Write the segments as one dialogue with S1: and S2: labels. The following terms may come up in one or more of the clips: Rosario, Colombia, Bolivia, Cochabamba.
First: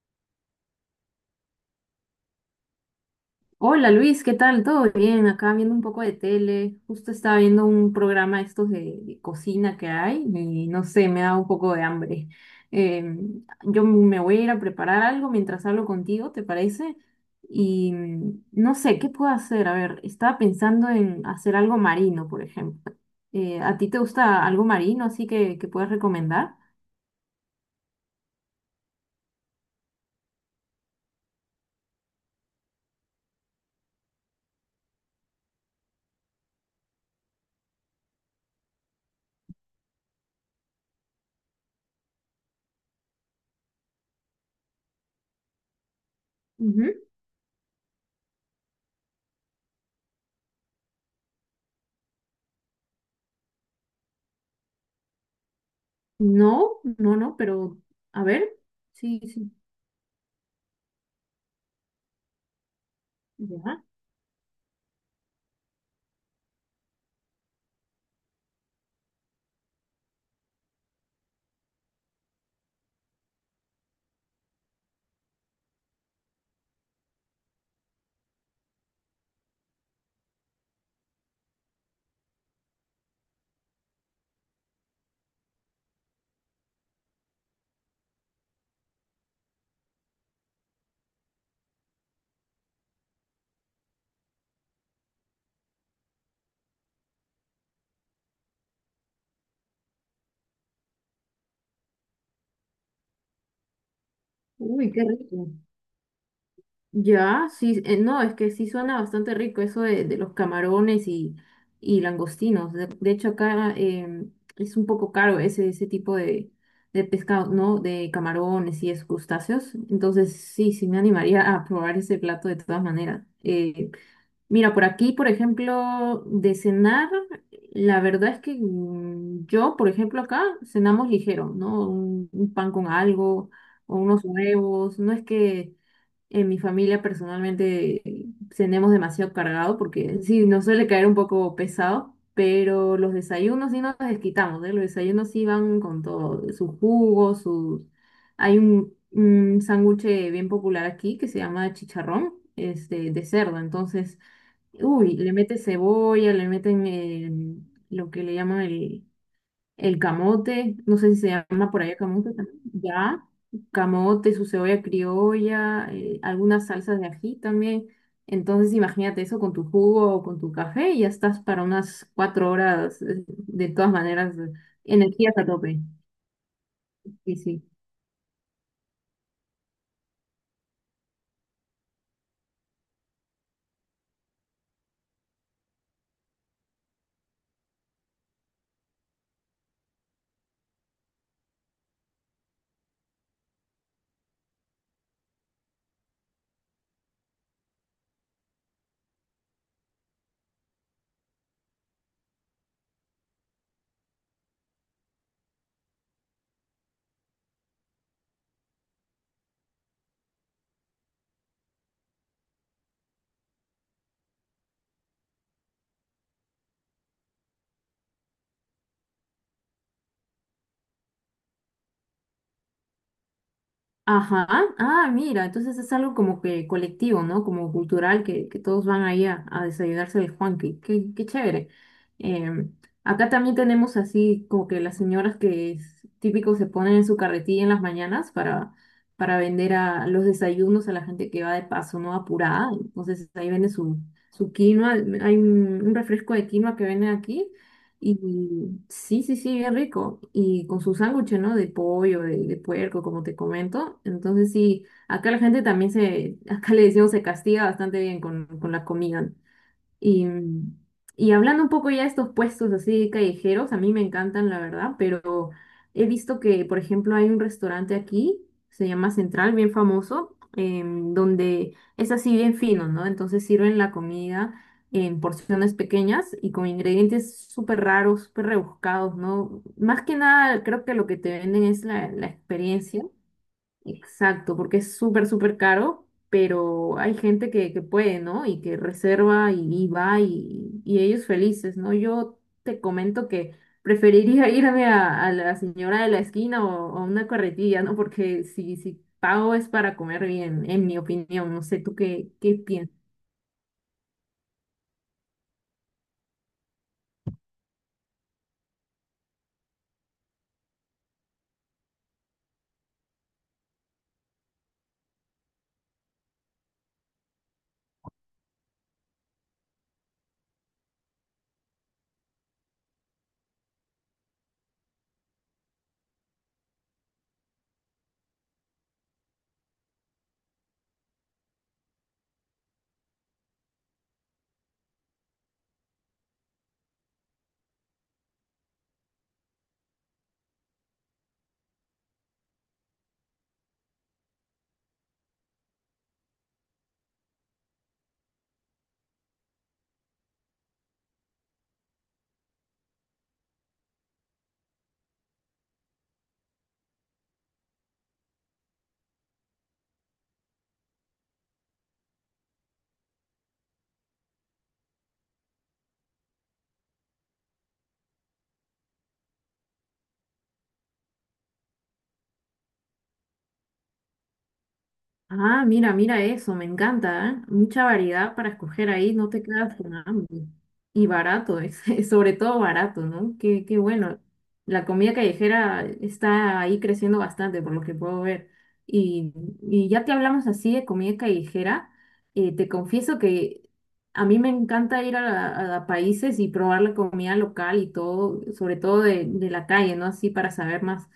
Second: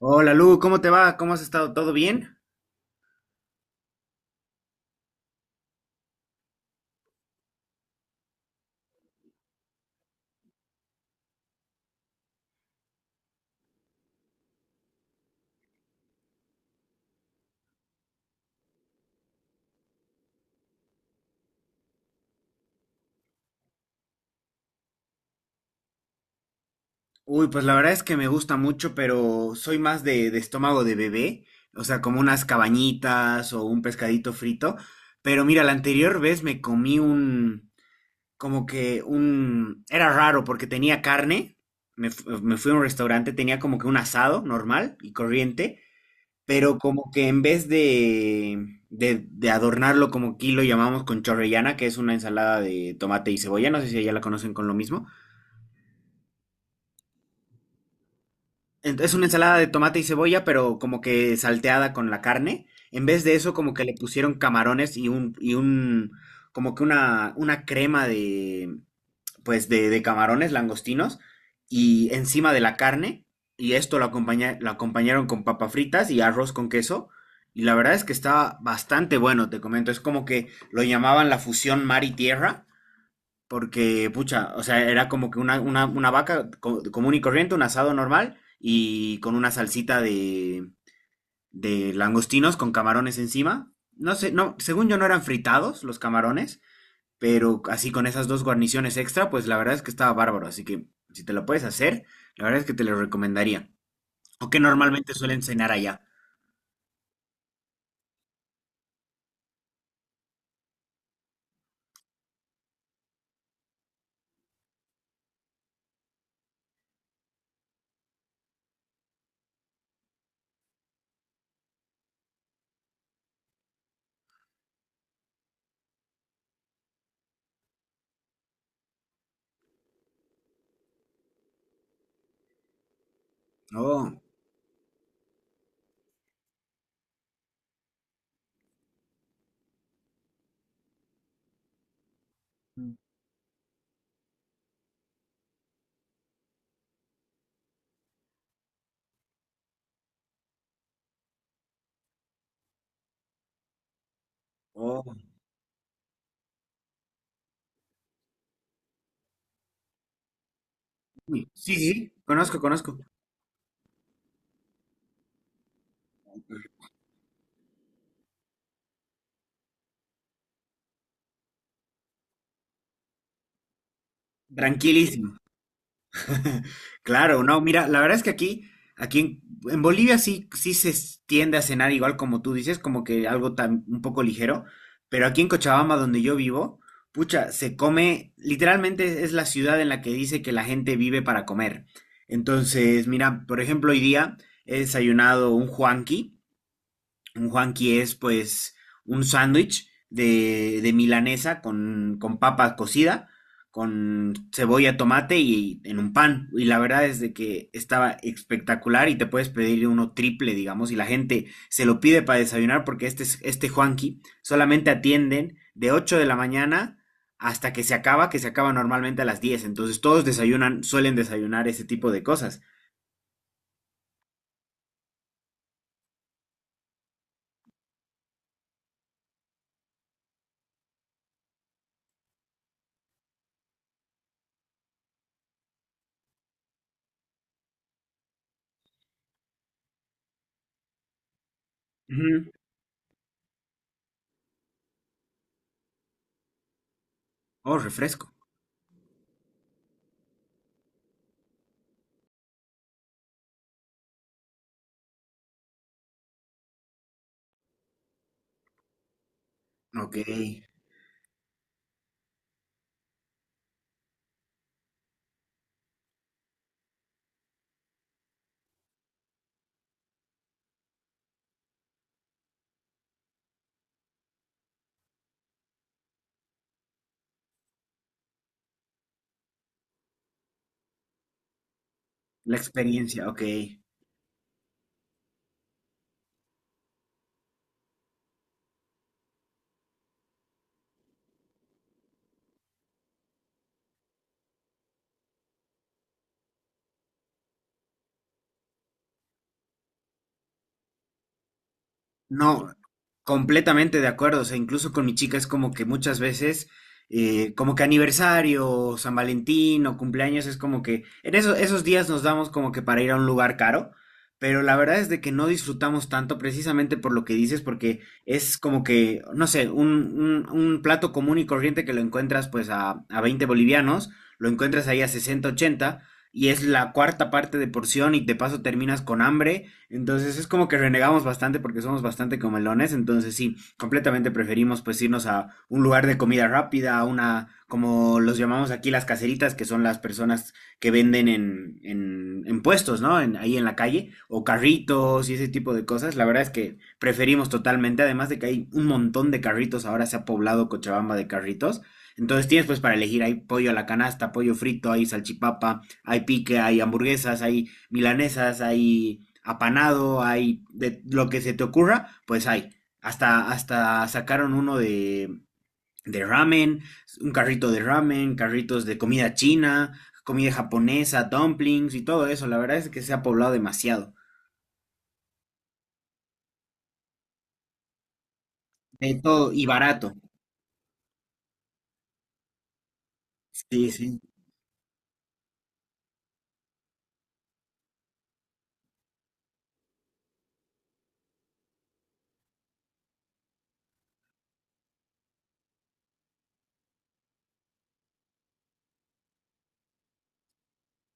S1: Hola Lu, ¿cómo te va? ¿Cómo has estado? ¿Todo bien?
S2: Hola Luis, ¿qué tal? ¿Todo bien? Acá viendo un poco de tele. Justo estaba viendo un programa estos de cocina que hay y no sé, me da un poco de hambre. Yo me voy a ir a preparar algo mientras hablo contigo, ¿te parece? Y no sé, ¿qué puedo hacer? A ver, estaba pensando en hacer algo marino, por ejemplo. ¿A ti te gusta algo marino así que puedas recomendar?
S1: Uy, pues la verdad es que me gusta mucho, pero soy más de estómago de bebé, o sea, como unas cabañitas o un pescadito frito. Pero mira, la anterior vez me comí un, como que un, era raro porque tenía carne, me fui a un restaurante, tenía como que un asado normal y corriente, pero
S2: Ujú.
S1: como que en vez de adornarlo como aquí lo llamamos con chorrellana, que es una ensalada de tomate y cebolla, no sé si allá la conocen con lo mismo.
S2: No, no, no, pero a ver.
S1: Es
S2: Sí,
S1: una
S2: sí.
S1: ensalada de tomate y cebolla, pero como que salteada con la carne. En vez de eso, como
S2: Ya.
S1: que le pusieron camarones como que una crema pues de camarones langostinos y encima de la carne. Y esto lo acompañaron con papas fritas y arroz con queso. Y la verdad es que estaba bastante bueno, te comento. Es como que lo llamaban la fusión mar y tierra. Porque, pucha, o sea, era como que una vaca común y corriente, un asado normal y con una salsita de langostinos con camarones encima. No sé, no, según yo no eran fritados los camarones, pero así con esas dos guarniciones extra, pues la verdad es que estaba bárbaro. Así que si te lo puedes hacer, la verdad es que te lo recomendaría. O que
S2: Uy, qué
S1: normalmente suelen
S2: rico.
S1: cenar allá.
S2: Ya, sí, no, es que sí suena bastante rico eso de los camarones y langostinos. De hecho, acá es un poco caro ese tipo de pescado, ¿no? De camarones y esos crustáceos. Entonces, sí, sí me animaría a probar ese plato de todas maneras. Mira, por aquí, por ejemplo, de cenar, la verdad es que yo, por ejemplo, acá cenamos ligero, ¿no? Un pan con algo o
S1: Oh,
S2: unos huevos, no es que en mi familia personalmente cenemos demasiado cargado porque sí, nos suele caer un poco pesado, pero los desayunos sí nos desquitamos, ¿eh? Los desayunos sí van con todo, su jugo, su... Hay un sándwich bien popular aquí que se llama chicharrón, este, de cerdo, entonces,
S1: oh,
S2: uy, le meten cebolla, le meten lo que le llaman el camote, no sé si se
S1: uy,
S2: llama
S1: sí,
S2: por allá
S1: sí,
S2: camote
S1: conozco,
S2: también,
S1: conozco.
S2: ya, camote, su cebolla criolla, algunas salsas de ají también. Entonces imagínate eso con tu jugo o con tu café y ya estás para unas cuatro horas, de todas maneras, energías
S1: Tranquilísimo.
S2: a tope. Sí,
S1: Claro, no,
S2: sí.
S1: mira, la verdad es que aquí en Bolivia sí, sí se tiende a cenar igual como tú dices, como que algo un poco ligero, pero aquí en Cochabamba, donde yo vivo, pucha, se come, literalmente es la ciudad en la que dice que la gente vive para comer. Entonces, mira, por ejemplo, hoy día he desayunado un huanqui, un Juanqui es pues un sándwich de milanesa con papa cocida, con cebolla, tomate y en un pan. Y la verdad es de que estaba espectacular y te puedes pedir uno triple, digamos, y la gente se lo pide para desayunar porque este Juanqui solamente atienden de 8 de la mañana hasta que se acaba normalmente a las 10. Entonces todos desayunan, suelen desayunar ese tipo de cosas.
S2: Ajá, ah, mira, entonces es algo como que colectivo, ¿no? Como cultural, que todos van ahí a desayunarse de Juanqui, qué, qué chévere. Em, Acá también tenemos así como que las señoras que es típico se ponen en su carretilla en las mañanas para vender a los desayunos a la gente que va de paso, ¿no?
S1: Ujú.
S2: Apurada, entonces ahí vende su, su quinoa, hay un refresco de quinoa que venden aquí
S1: Oh,
S2: y
S1: refresco.
S2: sí, sí, sí, bien rico. Y con su sándwich, ¿no? De pollo, de puerco, como te comento. Entonces sí, acá la gente también se, acá le decimos, se castiga bastante bien con la comida.
S1: Ok.
S2: Y, y hablando un poco ya de estos puestos así callejeros, a mí me encantan, la verdad, pero he visto que, por ejemplo, hay un restaurante aquí, se llama Central, bien famoso, donde es así bien fino, ¿no? Entonces sirven la comida en porciones pequeñas y con ingredientes súper raros, súper rebuscados, ¿no? Más que nada, creo que lo que te venden es la
S1: La
S2: experiencia.
S1: experiencia, ok.
S2: Exacto, porque es súper, súper caro, pero hay gente que puede, ¿no? Y que reserva y va y ellos felices, ¿no? Yo te comento que preferiría irme a la señora de la esquina o a una carretilla, ¿no? Porque si, si pago es para comer bien, en mi opinión. No sé, ¿tú qué, qué
S1: No,
S2: piensas?
S1: completamente de acuerdo. O sea, incluso con mi chica es como que muchas veces, como que aniversario, o San Valentín o cumpleaños, es como que en esos días nos damos como que para ir a un lugar caro, pero la verdad es de que no disfrutamos tanto precisamente por lo que dices, porque es como que, no sé, un plato común y corriente que lo encuentras pues a 20 bolivianos, lo encuentras ahí a 60 80. Y es la cuarta parte de porción y de paso terminas con hambre, entonces es como que renegamos bastante porque somos bastante comelones, entonces sí, completamente preferimos pues irnos a un lugar de comida rápida, a una, como los llamamos aquí las caseritas, que son las personas que venden en, en puestos, ¿no? Ahí en la calle, o carritos y ese tipo de cosas. La verdad es que preferimos totalmente, además de que hay un montón de carritos, ahora se ha poblado Cochabamba de carritos. Entonces tienes pues para elegir, hay pollo a la canasta, pollo frito, hay salchipapa, hay pique, hay hamburguesas, hay milanesas, hay apanado, hay de lo que se te ocurra, pues hay. Hasta sacaron uno de ramen, un carrito de ramen, carritos de comida china, comida japonesa, dumplings y todo eso. La verdad es que se ha poblado demasiado.
S2: Ah, mira, mira eso, me encanta, ¿eh? Mucha variedad para escoger ahí,
S1: De
S2: no te
S1: todo y
S2: quedas con
S1: barato.
S2: hambre. Y barato, es, sobre todo barato, ¿no? Qué, qué
S1: Sí, sí,
S2: bueno. La comida callejera está ahí creciendo bastante, por lo que puedo ver. Y, y ya que hablamos así de comida callejera, te confieso que a mí me encanta ir a, la- a países y probar la comida local y todo, sobre todo de la calle, ¿no? Así para saber más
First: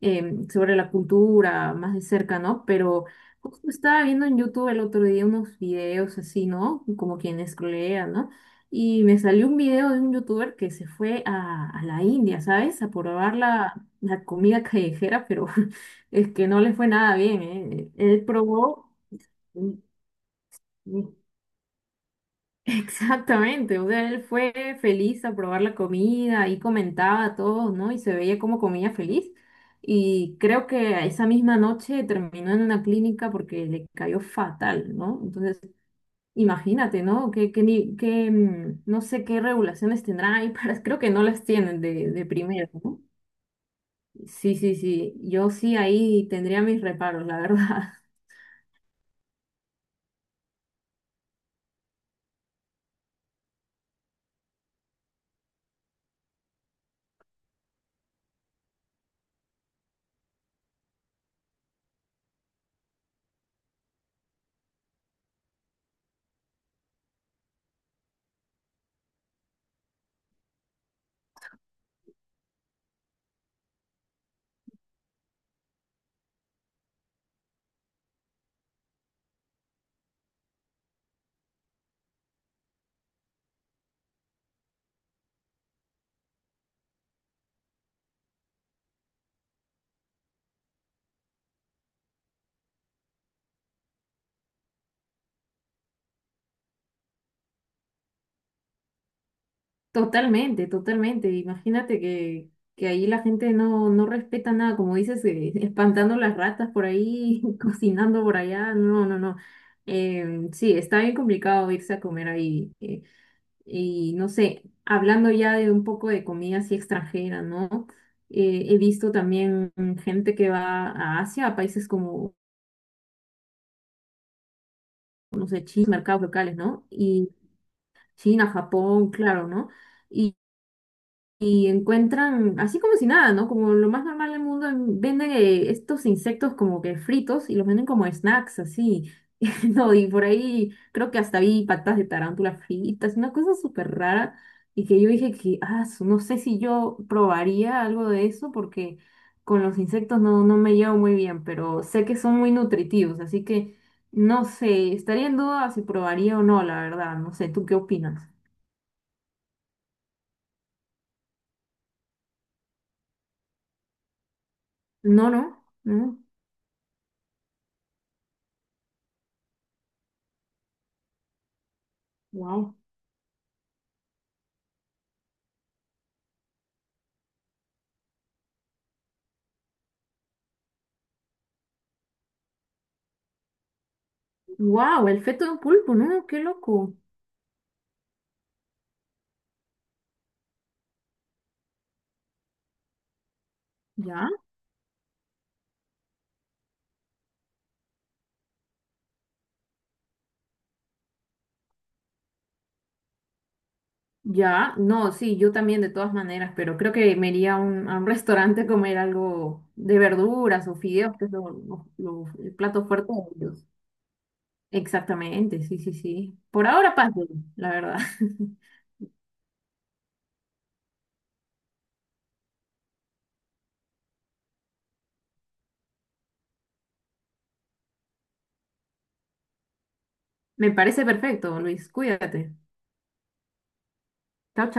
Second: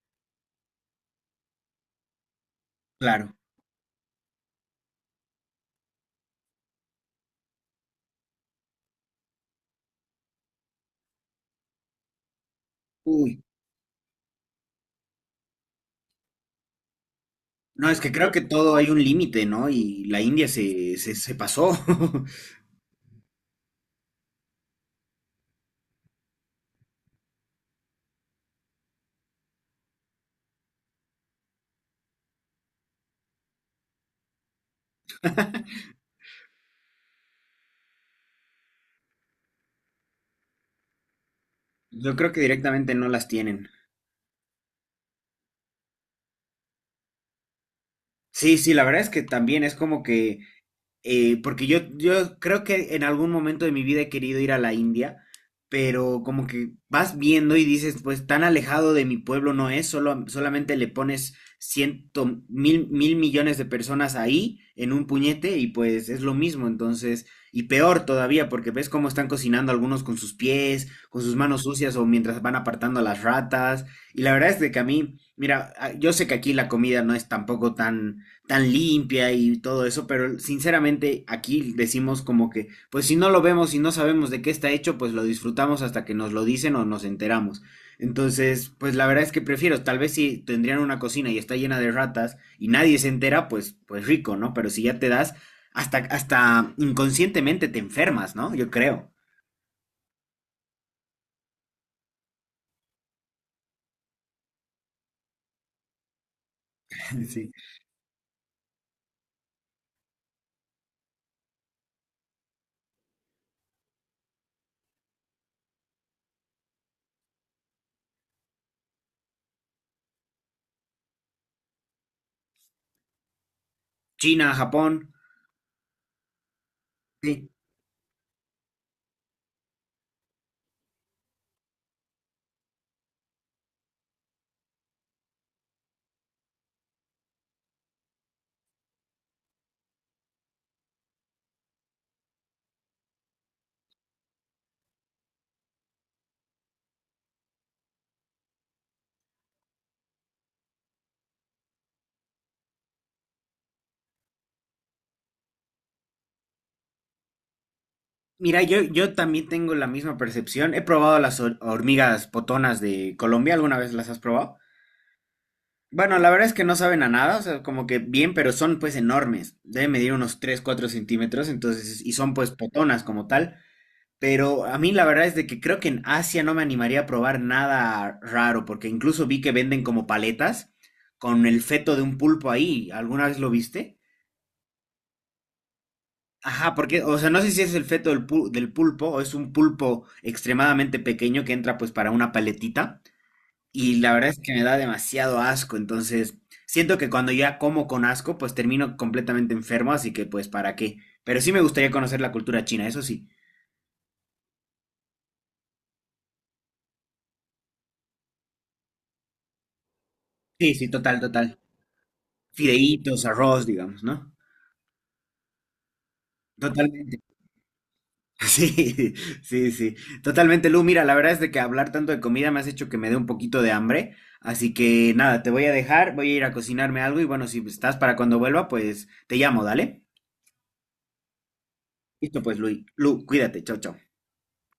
S2: sobre la cultura más de cerca, ¿no? Pero
S1: claro.
S2: justo estaba viendo en YouTube el otro día unos videos así, ¿no? Como quienes crean, ¿no? Y me salió un video de un youtuber que se fue a la India, ¿sabes? A probar
S1: Uy.
S2: la, la comida callejera, pero es que no le fue nada bien,
S1: No,
S2: ¿eh?
S1: es que
S2: Él
S1: creo que todo hay
S2: probó,
S1: un límite, ¿no? Y la India se pasó.
S2: exactamente, o sea, él fue feliz a probar la comida y comentaba a todos, ¿no? Y se veía como comía feliz. Y creo que esa misma noche terminó en una clínica porque le cayó fatal, ¿no? Entonces, imagínate, ¿no? Que, ni- que, no sé qué regulaciones tendrá ahí, para, creo que no las tienen
S1: Yo
S2: de
S1: creo que
S2: primero,
S1: directamente
S2: ¿no?
S1: no las tienen.
S2: Sí, sí, sí, yo sí ahí tendría mis reparos, la verdad.
S1: Sí, sí, la verdad es que también es como que porque yo creo que en algún momento de mi vida he querido ir a la India, pero como que vas viendo y dices, pues tan alejado de mi pueblo no es, solamente le pones mil millones de personas ahí en un puñete y pues es lo mismo, entonces, y peor todavía, porque ves cómo están cocinando algunos con sus pies, con sus manos sucias o mientras van apartando a las ratas, y la verdad es de que a mí, mira, yo sé que aquí la comida no es tampoco tan tan limpia y todo eso, pero sinceramente aquí decimos como que, pues si no lo vemos y no sabemos de qué está hecho, pues lo disfrutamos hasta que nos lo dicen o nos enteramos. Entonces, pues la verdad es que prefiero, tal vez si tendrían una cocina y está llena de ratas y nadie se entera, pues rico, ¿no? Pero si ya te das, hasta inconscientemente te enfermas, ¿no? Yo creo.
S2: Totalmente, totalmente. Imagínate que ahí la gente no, no respeta nada, como dices, espantando las ratas por ahí,
S1: Sí.
S2: cocinando por allá. No, no, no. Sí, está bien complicado irse a comer ahí. Y no sé, hablando ya de un poco de comida así extranjera, ¿no? He visto también gente que va a Asia, a países como,
S1: China, Japón.
S2: no sé, China, mercados locales, ¿no? Y
S1: Sí.
S2: China, Japón, claro, ¿no? Y encuentran, así como si nada, ¿no? Como lo más normal del mundo, en- venden estos insectos como que fritos y los venden como snacks, así. No, y por ahí creo que hasta vi patas de tarántula fritas, una cosa súper rara. Y que yo dije que, ah, su- no sé si yo probaría algo de eso porque con los insectos no, no me llevo muy bien, pero sé que son muy nutritivos, así que no sé, estaría en duda si probaría o no, la verdad, no sé, ¿tú qué opinas?
S1: Mira, yo también tengo la misma percepción. He probado las hormigas potonas de Colombia, ¿alguna vez las has probado?
S2: No, no,
S1: Bueno,
S2: no,
S1: la verdad es que no saben a nada, o sea, como que bien, pero son pues enormes. Deben medir unos 3, 4 centímetros, entonces, y son pues
S2: wow.
S1: potonas como tal. Pero a mí la verdad es de que creo que en Asia no me animaría a probar nada raro, porque incluso vi que venden como paletas con el feto de un pulpo ahí. ¿Alguna vez lo viste?
S2: Wow, el feto de un pulpo, ¿no? Qué
S1: Ajá,
S2: loco.
S1: porque, o sea, no sé si es el feto del pulpo o es un pulpo extremadamente pequeño que entra pues para una paletita. Y la
S2: Ya,
S1: verdad es que me da demasiado asco, entonces siento que cuando ya como con asco, pues termino completamente enfermo, así que pues para qué. Pero sí me gustaría conocer la cultura china, eso sí.
S2: ya. No, sí, yo también de todas maneras, pero creo que me iría a un restaurante a comer algo de verduras
S1: Sí,
S2: o
S1: sí,
S2: fideos,
S1: total,
S2: que es
S1: total.
S2: lo- el plato fuerte
S1: Fideitos,
S2: de
S1: arroz,
S2: ellos.
S1: digamos, ¿no?
S2: Exactamente, sí, sí, sí. Por ahora,
S1: Totalmente.
S2: paso, la verdad.
S1: Sí, sí, sí. Totalmente, Lu. Mira, la verdad es de que hablar tanto de comida me has hecho que me dé un poquito de hambre. Así que nada, te voy a dejar, voy a ir a cocinarme algo y bueno, si estás para cuando vuelva, pues te llamo, dale.
S2: Me parece perfecto, Luis.
S1: Listo,
S2: Cuídate.
S1: pues, Lu. Lu, cuídate. Chao, chao.
S2: Chao,